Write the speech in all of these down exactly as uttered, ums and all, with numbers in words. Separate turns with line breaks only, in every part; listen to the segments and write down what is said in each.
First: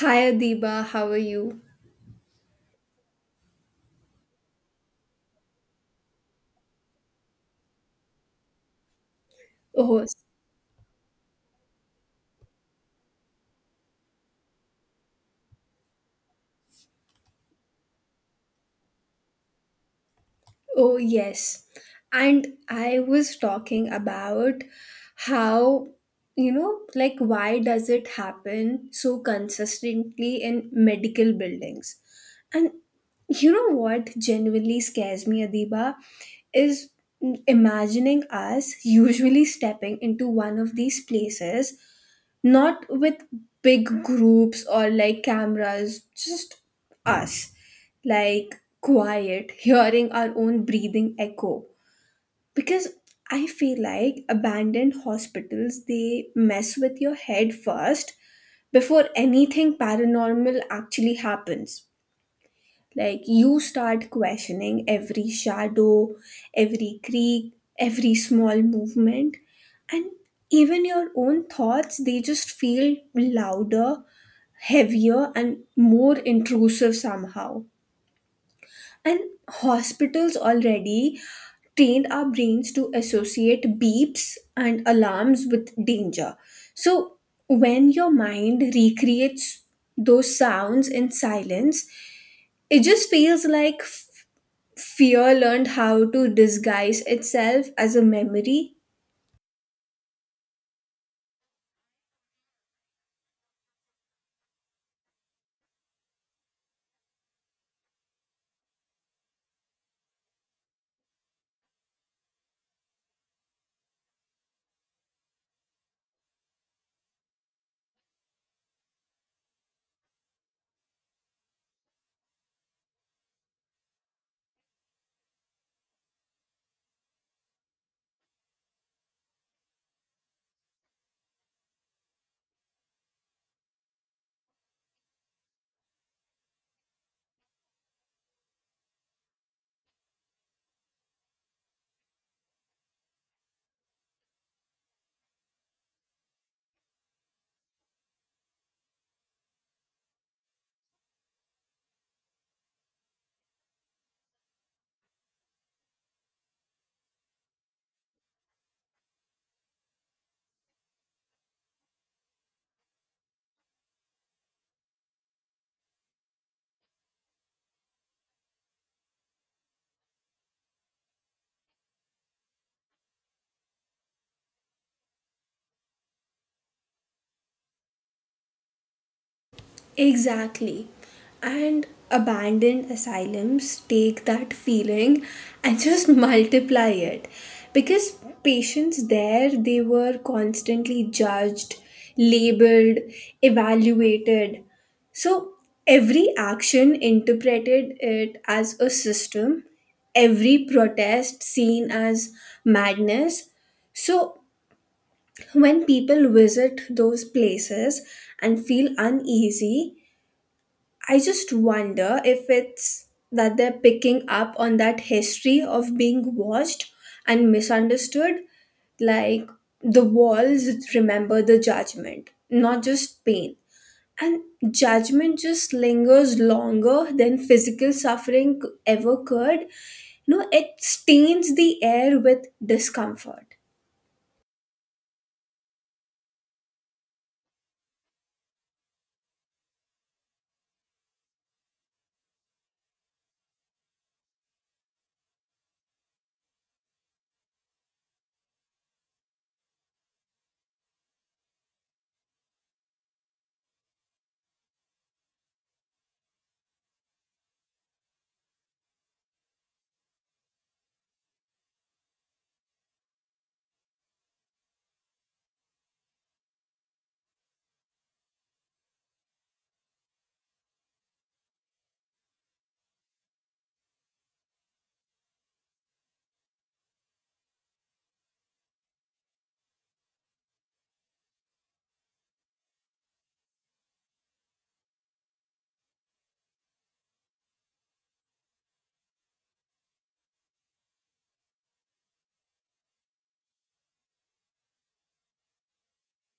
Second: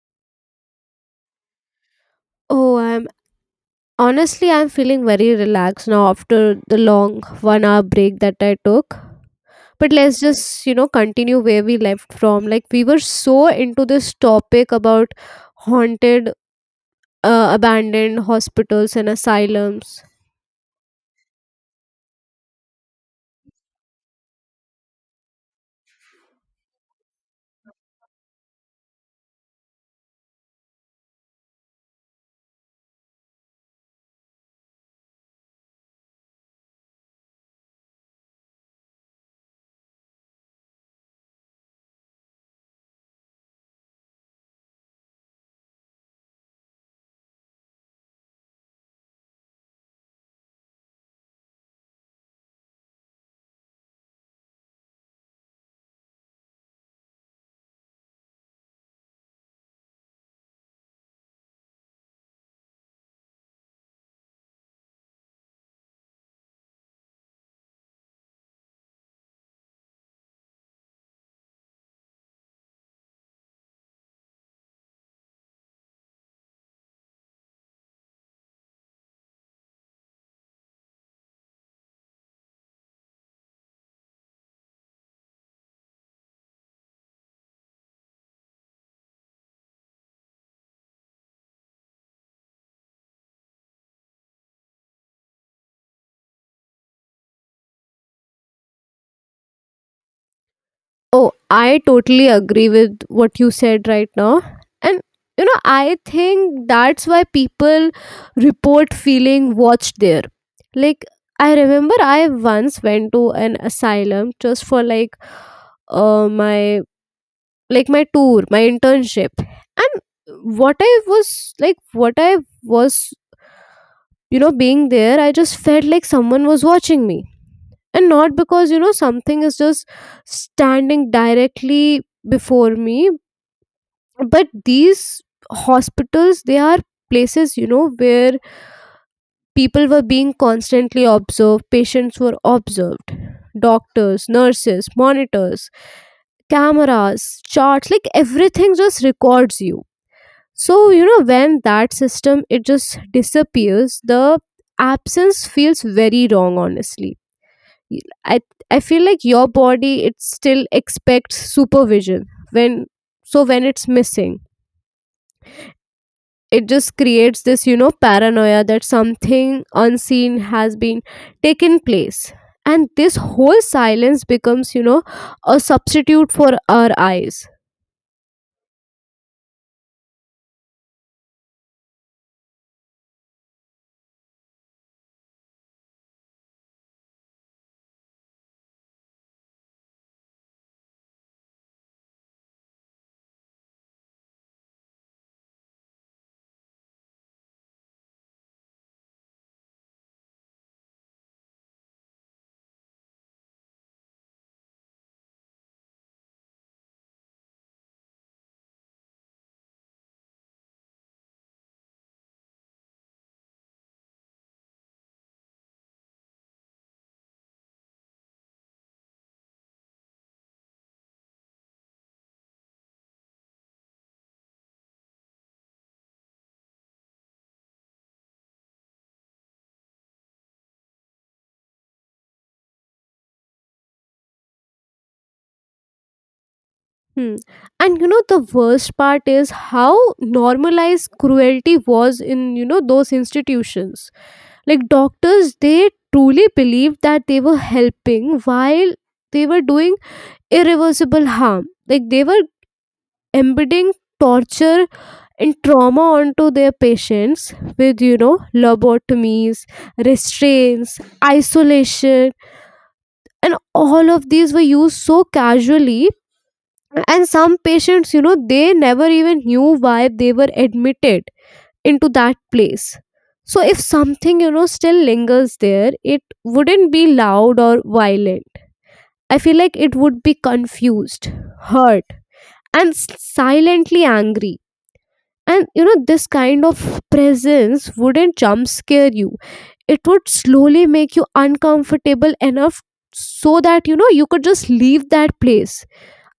Hi Adiba, how are you?
Oh, I'm honestly, I'm feeling very relaxed now after the long one hour break that I took. But
Oh,
let's just, you know, continue where we left from. Like we were so into this topic about haunted uh, abandoned hospitals and asylums.
oh yes. And I was talking about how, you know, like why does it happen so consistently in medical buildings? And you know what genuinely scares me, Adiba? Is imagining us usually stepping into one of these places, not with big groups or like cameras, just us, like quiet, hearing our own breathing echo. Because I feel like abandoned hospitals, they mess with your head first before anything paranormal actually happens. Like you start questioning every shadow, every creak, every small movement, and even your own thoughts, they just feel louder, heavier, and more intrusive somehow. And hospitals already trained our brains to associate beeps and alarms with danger. So when your mind recreates those sounds in silence, it just feels like fear learned how to disguise itself as a memory.
Oh, I totally agree with what you said right now. And you know, I think that's why people report feeling watched there. Like I remember I once went to an asylum just for like uh my like my tour, my internship. And what I was like what I was you know being there, I just felt like someone was watching me, and not because you know something is just standing directly before me. But these hospitals, they are places you know where people were being constantly observed. Patients were observed, doctors, nurses, monitors, cameras, charts, like everything just records you. So you know when that system, it just disappears, the absence feels very wrong, honestly. Y- I I feel like your body, it still expects supervision. When so when it's missing, it just creates this you know paranoia that something unseen has been taken place. And this whole silence becomes, you know a substitute for our eyes.
Exactly. And abandoned asylums take that feeling and just multiply it. Because patients there, they were constantly judged, labeled, evaluated. So every action interpreted it as a system, every protest seen as madness. So when people visit those places and feel uneasy, I just wonder if it's that they're picking up on that history of being watched and misunderstood. Like the walls remember the judgment, not just pain. And judgment just lingers longer than physical suffering ever could. No, it stains the air with discomfort.
Hmm. And you know, the worst part is how normalized cruelty was in, you know, those institutions. Like doctors, they truly believed that they were helping while they were doing irreversible harm. Like they were embedding torture and trauma onto their patients with, you know, lobotomies, restraints, isolation, and all of these were used so casually. And some patients, you know they never even knew why they were admitted into that place. So if something, you know still lingers there, it wouldn't be loud or violent. I feel like it would be confused, hurt, and s- silently angry. And you know this kind of presence wouldn't jump scare you. It would slowly make you uncomfortable enough so that, you know you could just leave that place.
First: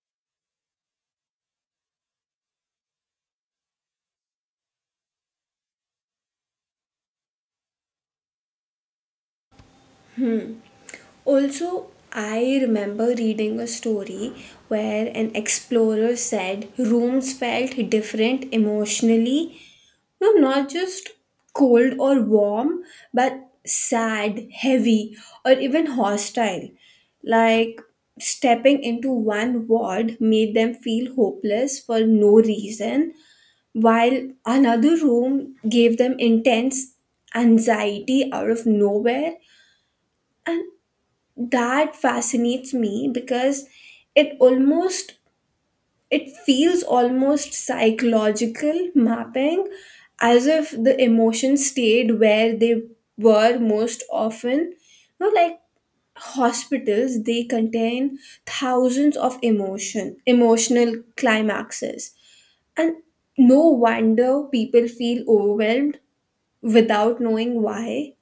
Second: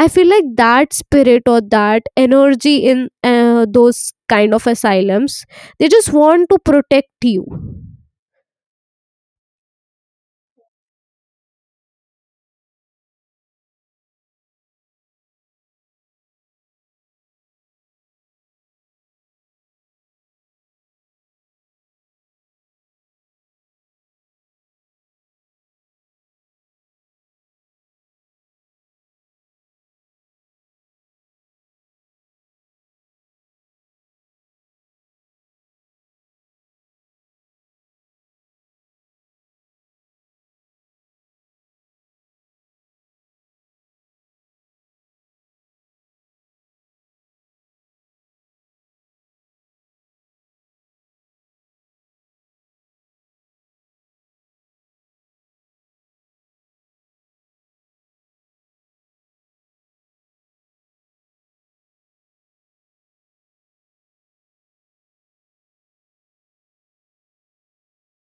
I feel like that spirit or that energy in uh, those kind of asylums, they just want to protect you.
Also, I remember reading a story where an explorer said rooms felt different emotionally. No, not just cold or warm, but sad, heavy, or even hostile. Like stepping into one ward made them feel hopeless for no reason, while another room gave them intense anxiety out of nowhere. And that fascinates me because it almost it feels almost psychological mapping, as if the emotions stayed where they were most often, you know, like hospitals they contain thousands of emotion emotional climaxes, and no wonder people feel overwhelmed without knowing why.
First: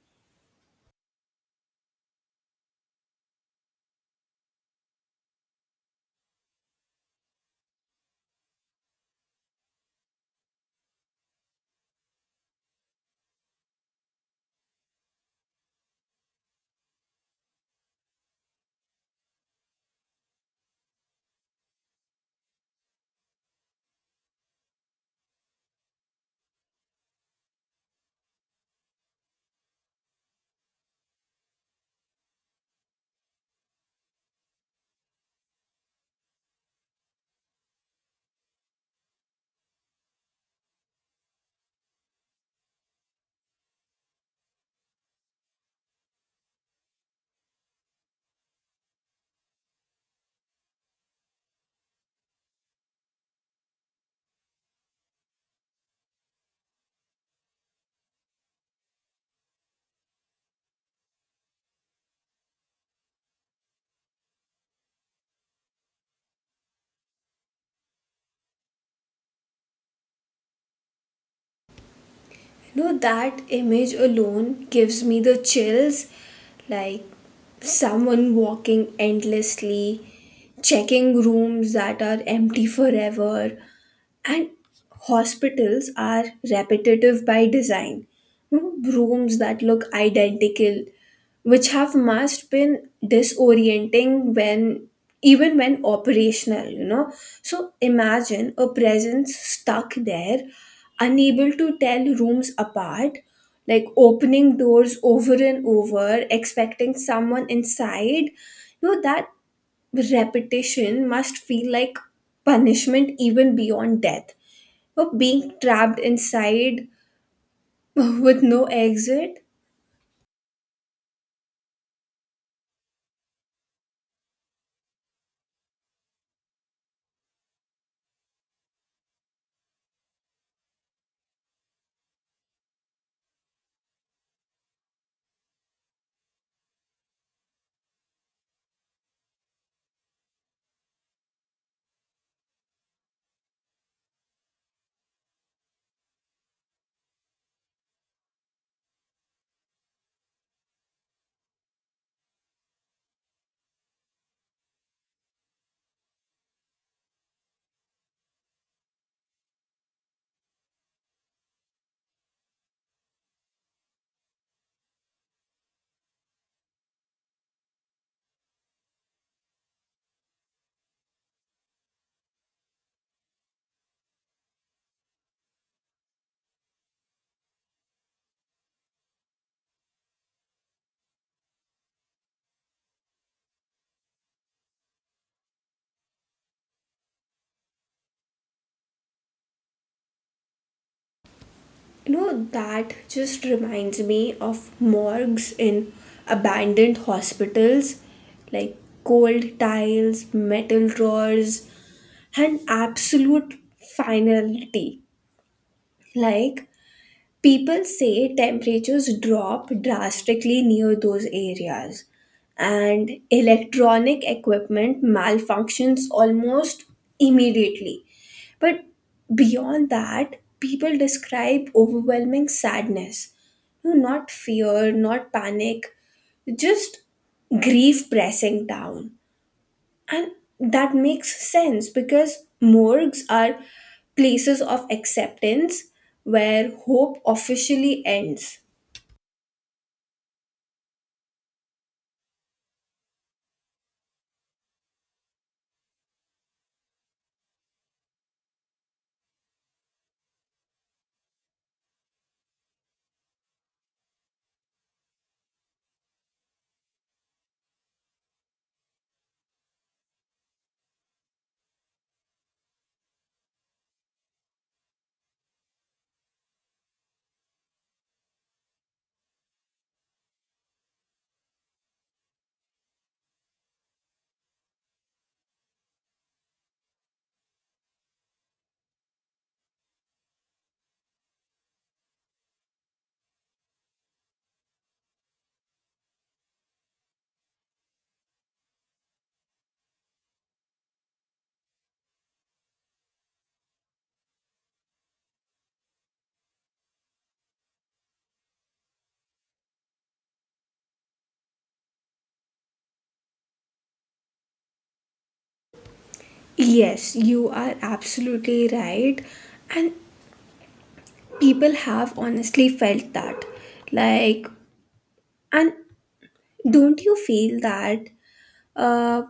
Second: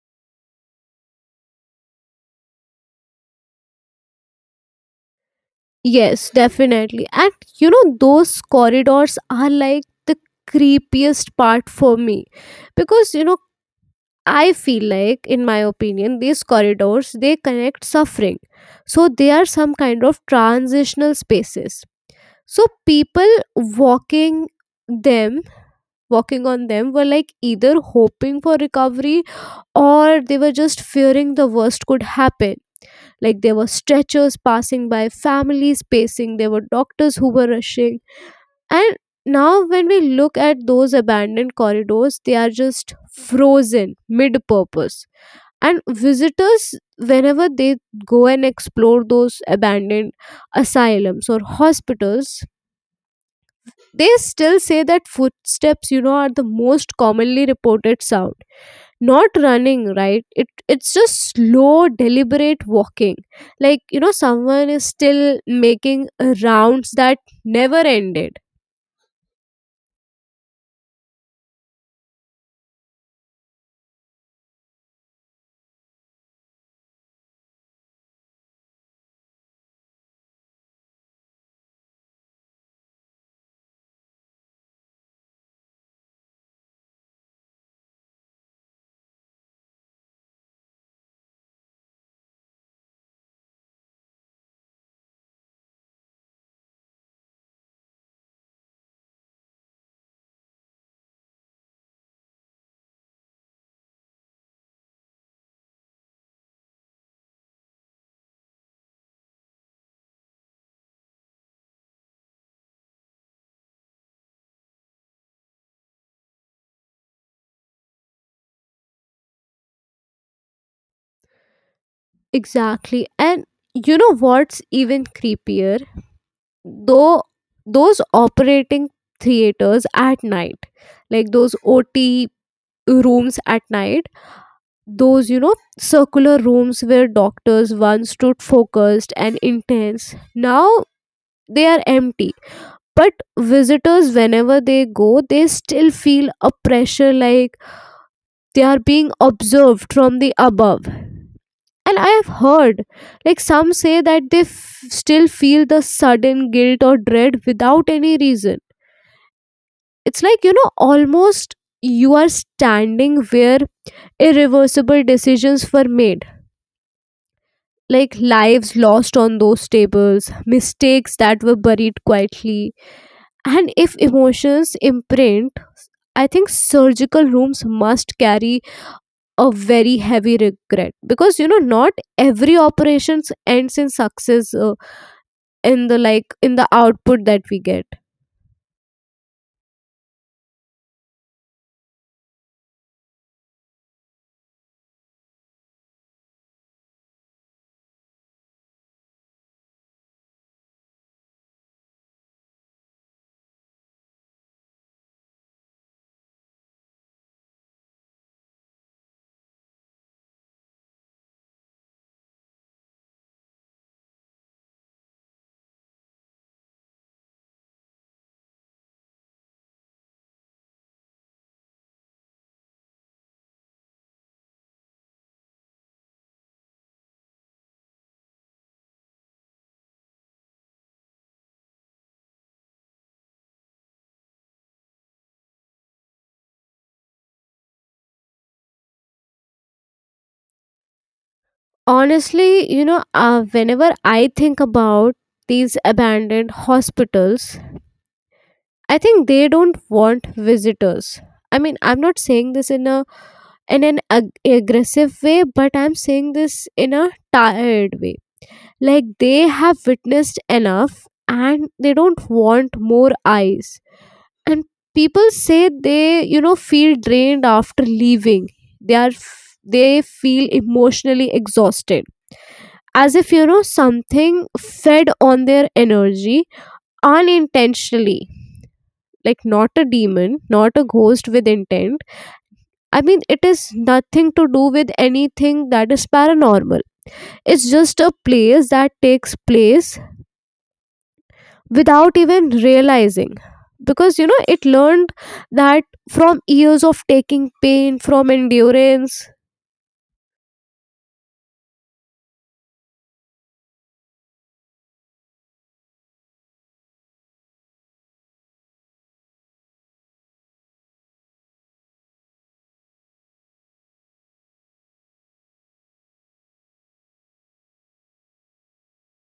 Yes, definitely. And you know, those corridors are like the creepiest part for me because, you know, I feel like, in my opinion, these corridors, they connect suffering, so they are some kind of transitional spaces. So people walking them walking on them were like either hoping for recovery, or they were just fearing the worst could happen. Like there were stretchers passing by, families pacing, there were doctors who were rushing. And now when we look at those abandoned corridors, they are just frozen mid purpose. And visitors, whenever they go and explore those abandoned asylums or hospitals, they still say that footsteps, you know, are the most commonly reported sound. Not running, right? It it's just slow, deliberate walking. Like, you know, someone is still making rounds that never ended.
You know that image alone gives me the chills, like someone walking endlessly, checking rooms that are empty forever, and hospitals are repetitive by design. You know, rooms that look identical, which have must been disorienting when even when operational, you know. So imagine a presence stuck there, unable to tell rooms apart, like opening doors over and over, expecting someone inside. You know, that repetition must feel like punishment even beyond death or being trapped inside with no exit.
Exactly. And you know what's even creepier? Though those operating theaters at night, like those O T rooms at night, those, you know circular rooms where doctors once stood focused and intense, now they are empty. But visitors, whenever they go, they still feel a pressure, like they are being observed from the above. And I have heard, like some say that they f- still feel the sudden guilt or dread without any reason. It's like, you know almost, you are standing where irreversible decisions were made, like lives lost on those tables, mistakes that were buried quietly. And if emotions imprint, I think surgical rooms must carry a very heavy regret, because you know not every operations ends in success, uh, in the like in the output that we get.
You know, that just reminds me of morgues in abandoned hospitals, like cold tiles, metal drawers, and absolute finality. Like, people say temperatures drop drastically near those areas, and electronic equipment malfunctions almost immediately. But beyond that, people describe overwhelming sadness. No, not fear, not panic, just grief pressing down. And that makes sense because morgues are places of acceptance where hope officially ends.
Honestly, you know, uh, whenever I think about these abandoned hospitals, I think they don't want visitors. I mean, I'm not saying this in a in an ag- aggressive way, but I'm saying this in a tired way. Like they have witnessed enough and they don't want more eyes. And people say they, you know, feel drained after leaving. They are f- they feel emotionally exhausted. As if, you know, something fed on their energy unintentionally, like not a demon, not a ghost with intent. I mean, it is nothing to do with anything that is paranormal. It's just a place that takes place without even realizing, because you know it learned that from years of taking pain, from endurance.
Yes, you are absolutely right. And people have honestly felt that. Like, and don't you feel that uh,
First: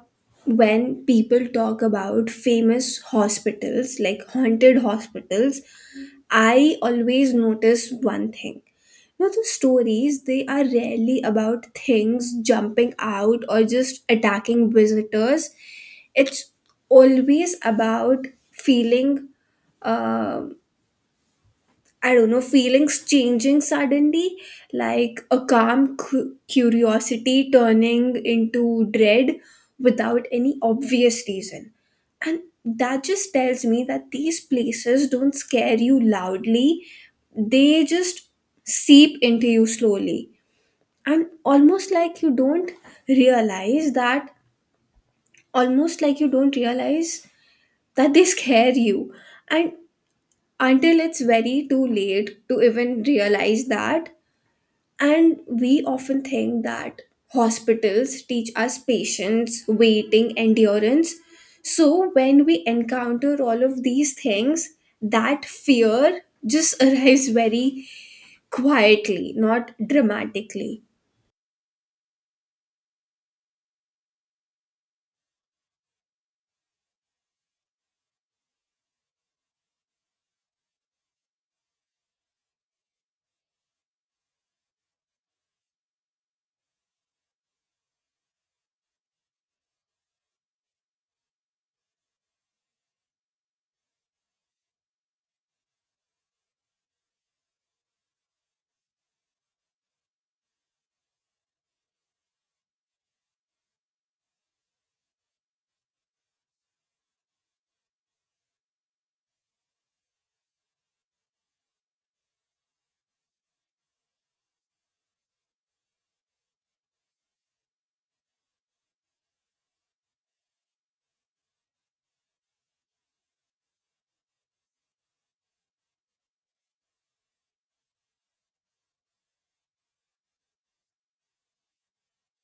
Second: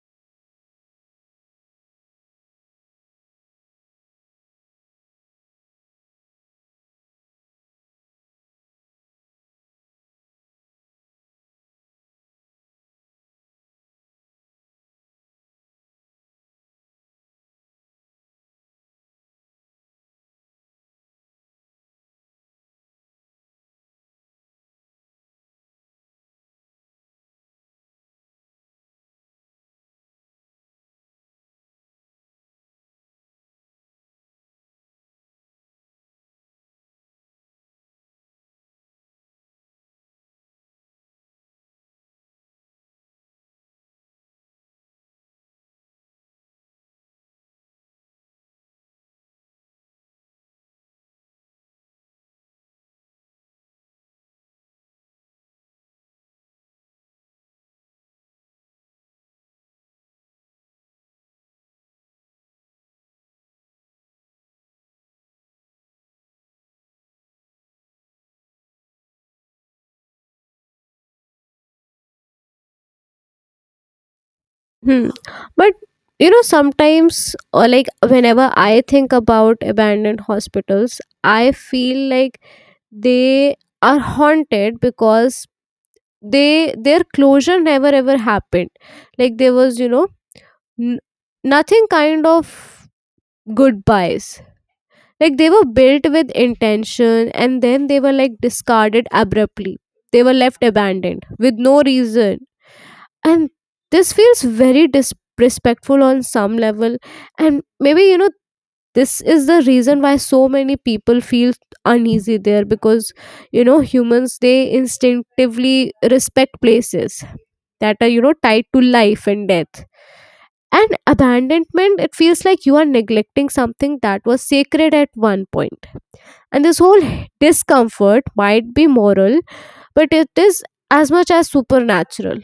when people talk about famous hospitals, like haunted hospitals, I always notice one thing. Now, the stories, they are rarely about things jumping out or just attacking visitors. It's always about feeling um I don't know, feelings changing suddenly, like a calm cu- curiosity turning into dread without any obvious reason. And that just tells me that these places don't scare you loudly, they just seep into you slowly. And almost like you don't realize that, almost like you don't realize that they scare you. And until it's very too late to even realize that. And we often think that hospitals teach us patience, waiting, endurance. So when we encounter all of these things, that fear just arrives very quietly, not dramatically.
Hmm. But you know sometimes or like whenever I think about abandoned hospitals, I feel like they are haunted because they their closure never ever happened. Like there was, you know n- nothing kind of goodbyes. Like they were built with intention and then they were like discarded abruptly. They were left abandoned with no reason. And this feels very disrespectful on some level. And maybe, you know this is the reason why so many people feel uneasy there, because you know humans, they instinctively respect places that are, you know tied to life and death. And abandonment, it feels like you are neglecting something that was sacred at one point. And this whole discomfort might be moral, but it is as much as supernatural.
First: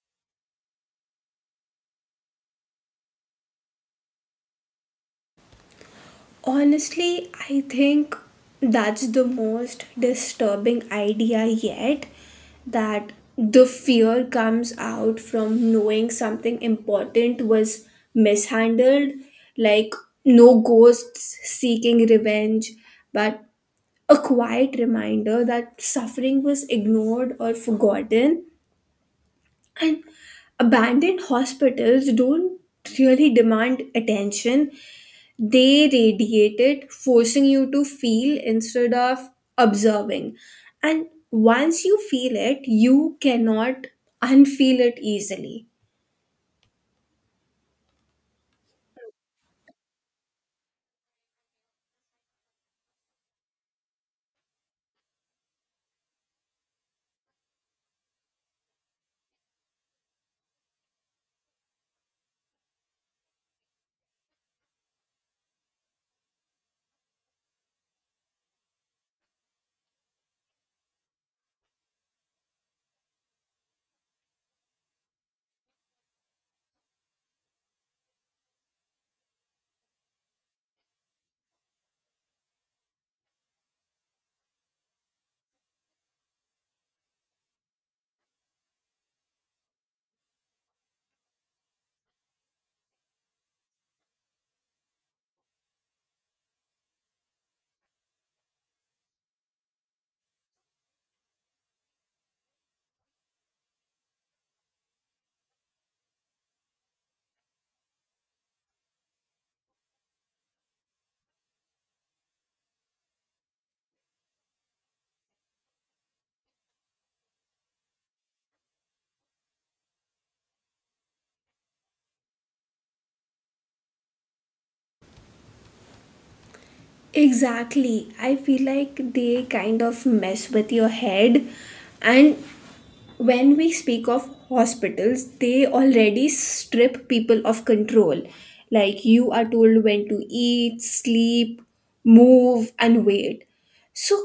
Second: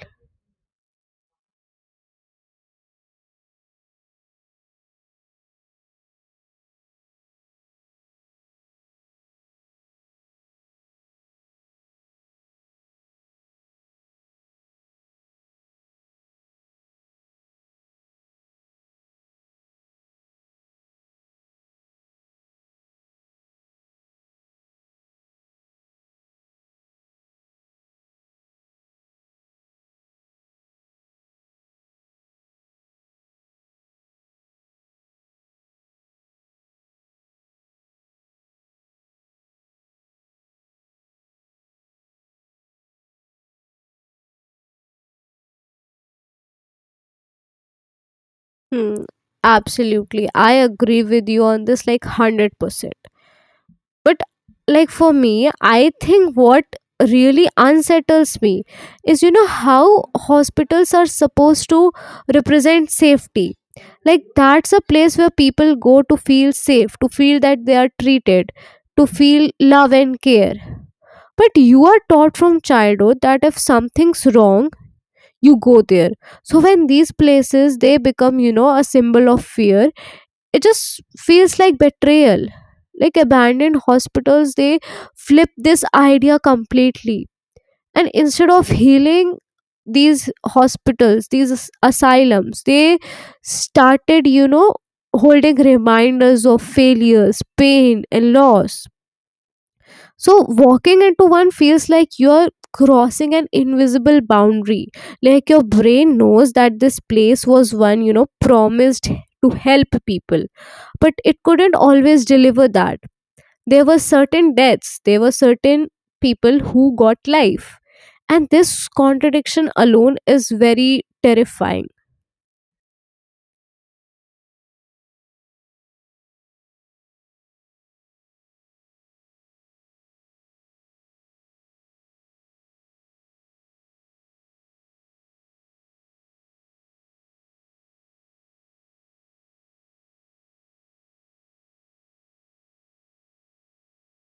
Honestly, I think that's the most disturbing idea yet, that the fear comes out from knowing something important was mishandled, like no ghosts seeking revenge, but a quiet reminder that suffering was ignored or forgotten, and abandoned hospitals don't really demand attention, they radiate it, forcing you to feel instead of observing. And once you feel it, you cannot unfeel it easily.
Hmm, absolutely. I agree with you on this like one hundred percent. But like for me, I think what really unsettles me is, you know how hospitals are supposed to represent safety. Like that's a place where people go to feel safe, to feel that they are treated, to feel love and care. But you are taught from childhood that if something's wrong, you go there. So when these places, they become, you know, a symbol of fear, it just feels like betrayal. Like abandoned hospitals, they flip this idea completely. And instead of healing, these hospitals, these as- asylums, they started, you know holding reminders of failures, pain, and loss. So walking into one feels like you're crossing an invisible boundary. Like your brain knows that this place was one, you know, promised to help people, but it couldn't always deliver that. There were certain deaths, there were certain people who got life. And this contradiction alone is very terrifying.
Exactly. I feel like they kind of mess with your head, and when we speak of hospitals, they already strip people of control. Like you are told when to eat, sleep, move, and wait. So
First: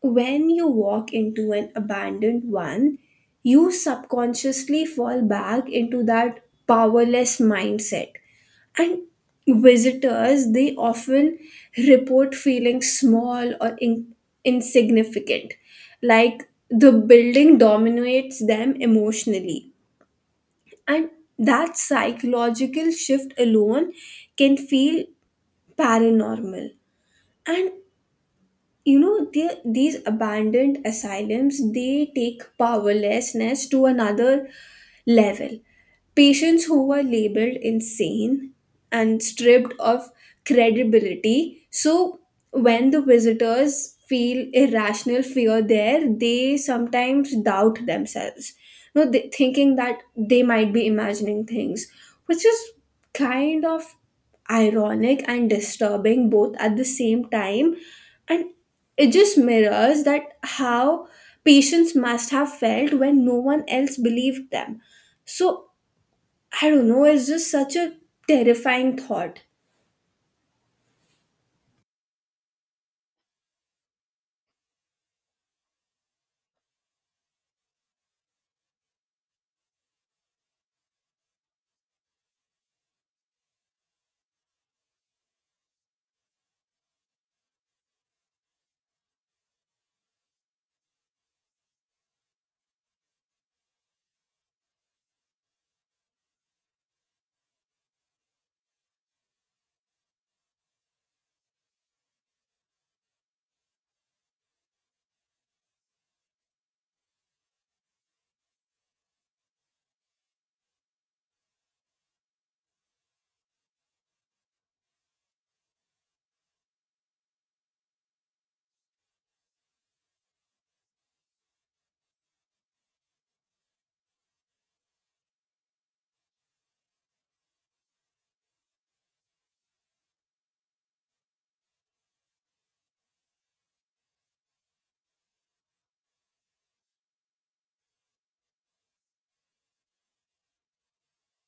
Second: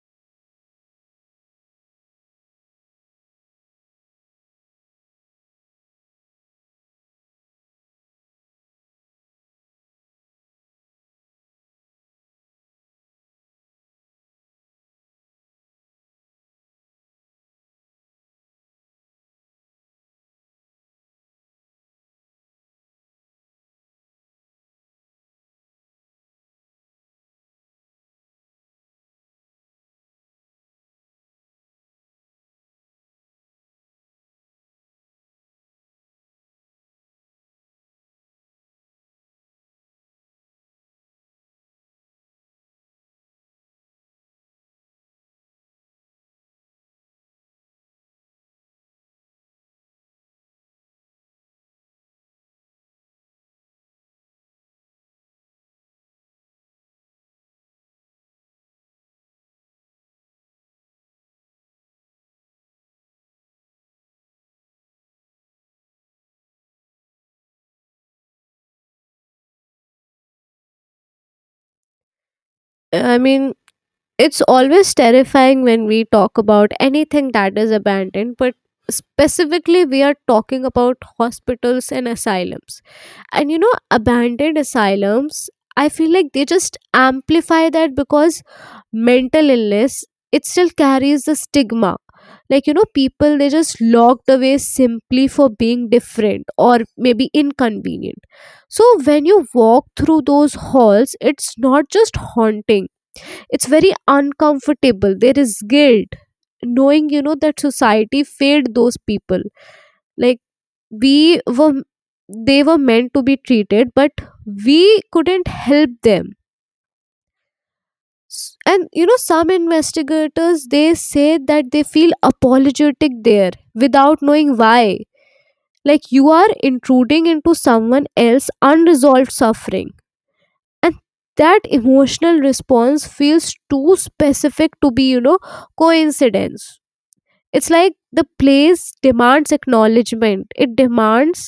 when you walk into an abandoned one, you subconsciously fall back into that powerless mindset. And visitors, they often report feeling small or in- insignificant, like the building dominates them emotionally, and that psychological shift alone can feel paranormal. And you know the, these abandoned asylums, they take powerlessness to another level. Patients who were labeled insane and stripped of credibility. So when the visitors feel irrational fear there, they sometimes doubt themselves, you know, they, thinking that they might be imagining things, which is kind of ironic and disturbing both at the same time. And it just mirrors that how patients must have felt when no one else believed them. So I don't know, it's just such a terrifying thought.
I mean, it's always terrifying when we talk about anything that is abandoned, but specifically, we are talking about hospitals and asylums. And, you know, abandoned asylums, I feel like they just amplify that, because mental illness, it still carries the stigma. Like, you know, people, they just locked away simply for being different or maybe inconvenient. So when you walk through those halls, it's not just haunting, it's very uncomfortable. There is guilt knowing, you know that society failed those people. Like we were they were meant to be treated, but we couldn't help them. S- and you know some investigators, they say that they feel apologetic there without knowing why, like you are intruding into someone else's unresolved suffering. And that emotional response feels too specific to be, you know coincidence. It's like the place demands acknowledgement. It demands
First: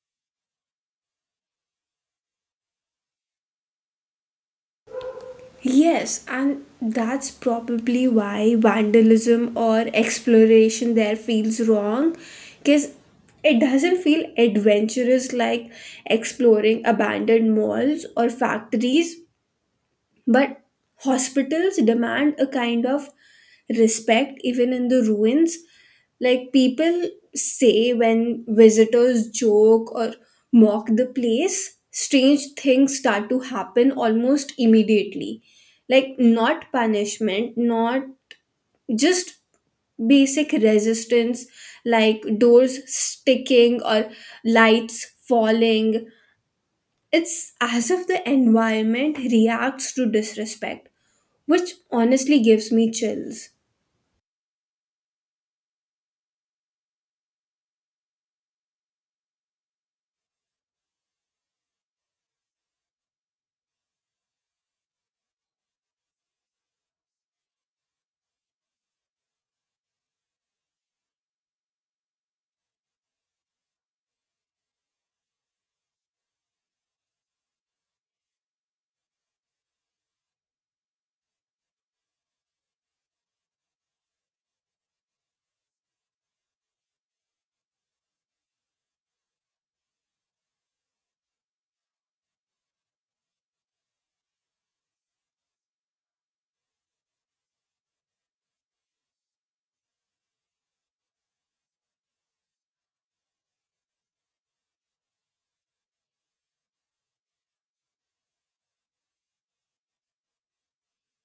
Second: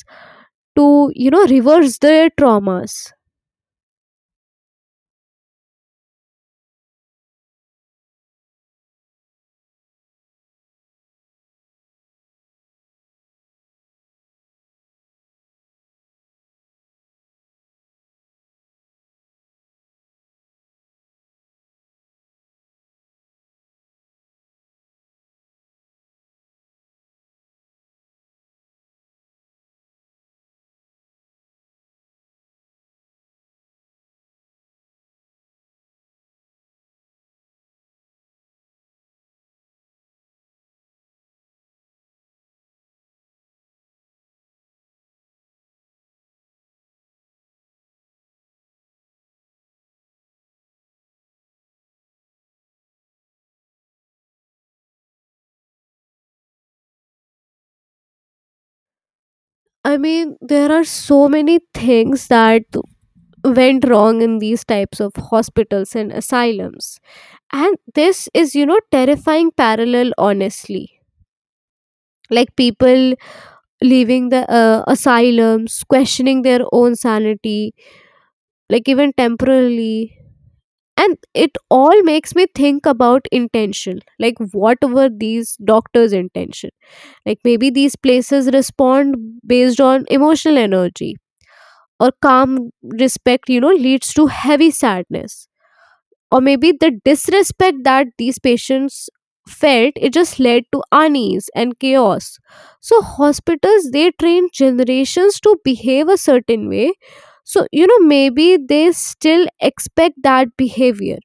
to, you know, reverse their traumas.
Yes, and that's probably why vandalism or exploration there feels wrong, because it doesn't feel adventurous like exploring abandoned malls or factories. But hospitals demand a kind of respect even in the ruins. Like people say when visitors joke or mock the place, strange things start to happen almost immediately. Like not punishment, not just basic resistance, like doors sticking or lights falling, it's as if the environment reacts to disrespect, which honestly gives me chills.
I mean, there are so many things that went wrong in these types of hospitals and asylums. And this is, you know, terrifying parallel, honestly. Like people leaving the uh, asylums, questioning their own sanity, like even temporarily. And it all makes me think about intention, like what were these doctors intention. Like maybe these places respond based on emotional energy, or calm respect, you know leads to heavy sadness. Or maybe the disrespect that these patients felt, it just led to unease and chaos. So hospitals, they train generations to behave a certain way. So, you know maybe they still expect that behavior,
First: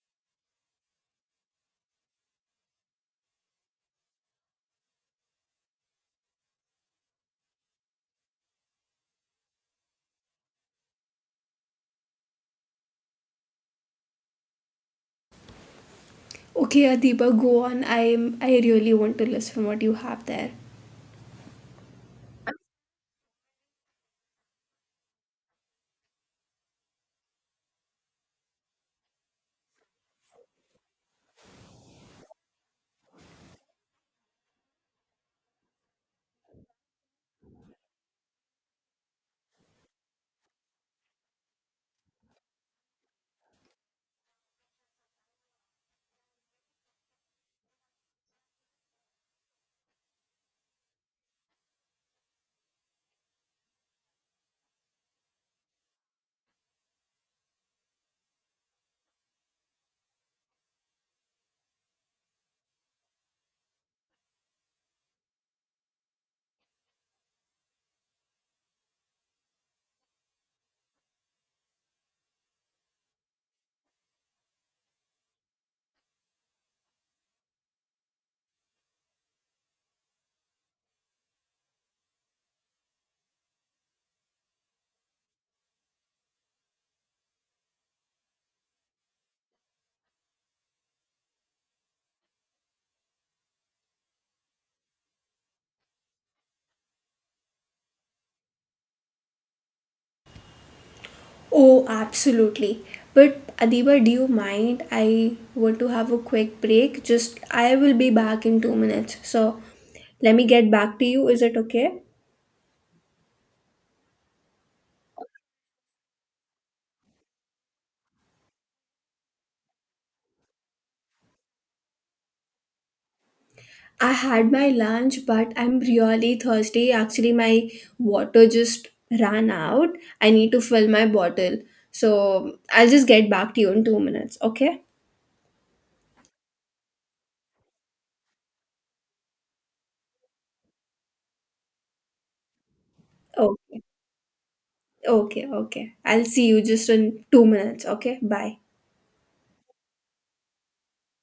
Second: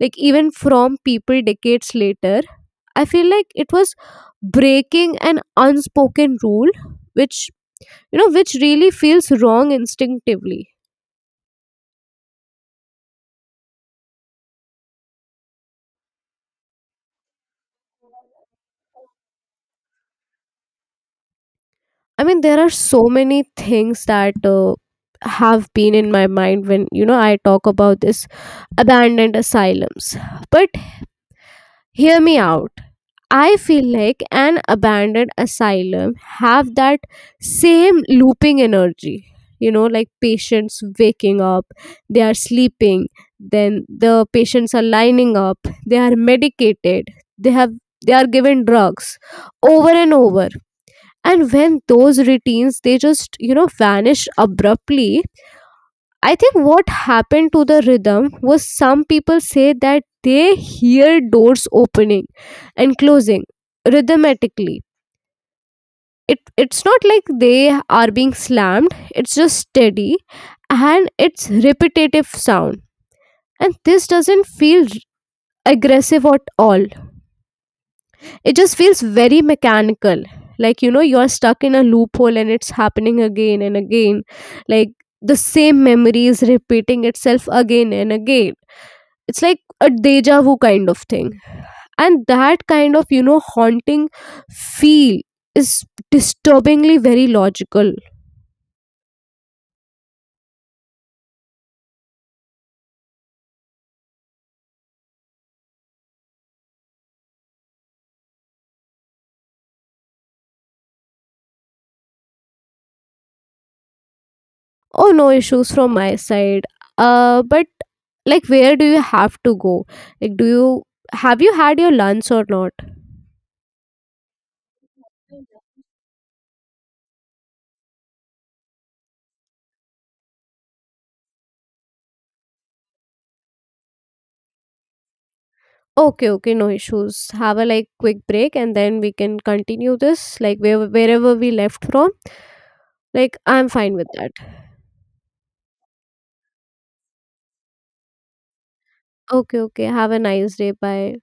like even from people decades later. I feel like it was breaking an unspoken rule, which you know which really feels wrong instinctively.
Okay, Adiba, go on. I'm I really want to listen what you have there.
I mean, there are so many things that uh, have been in my mind when, you know I talk about this abandoned asylums. But hear me out. I feel like an abandoned asylum have that same looping energy. You know, like patients waking up, they are sleeping, then the patients are lining up, they are medicated, they have they are given drugs over and over. And when those routines, they just, you know, vanish abruptly, I think what happened to the rhythm was some people say that they hear doors opening and closing rhythmically. It, it's not like they are being slammed, it's just steady and it's repetitive sound. And this doesn't feel r- aggressive at all. It just feels very mechanical. Like, you know, you're stuck in a loophole and it's happening again and again. Like, the same memory is repeating itself again and again. It's like a deja vu kind of thing, and that kind of, you know haunting feel is disturbingly very logical.
Oh, absolutely. But Adiba, do you mind? I want to have a quick break. Just I will be back in two minutes. So let me get back to you. Is it okay?
Oh, no issues from my side, uh but like where do you have to go, like do you have you had your lunch or not?
I had my lunch, but I'm really thirsty. Actually, my water just ran out. I need to fill my bottle. So I'll just get back to you in two minutes. Okay?
Okay, okay, no issues. Have a like quick break, and then we can continue this like where, wherever we left from. Like I'm
Okay.
fine with that.
Okay. Okay. I'll see you just in two minutes. Okay? Bye.
Okay, okay, have a nice day. Bye.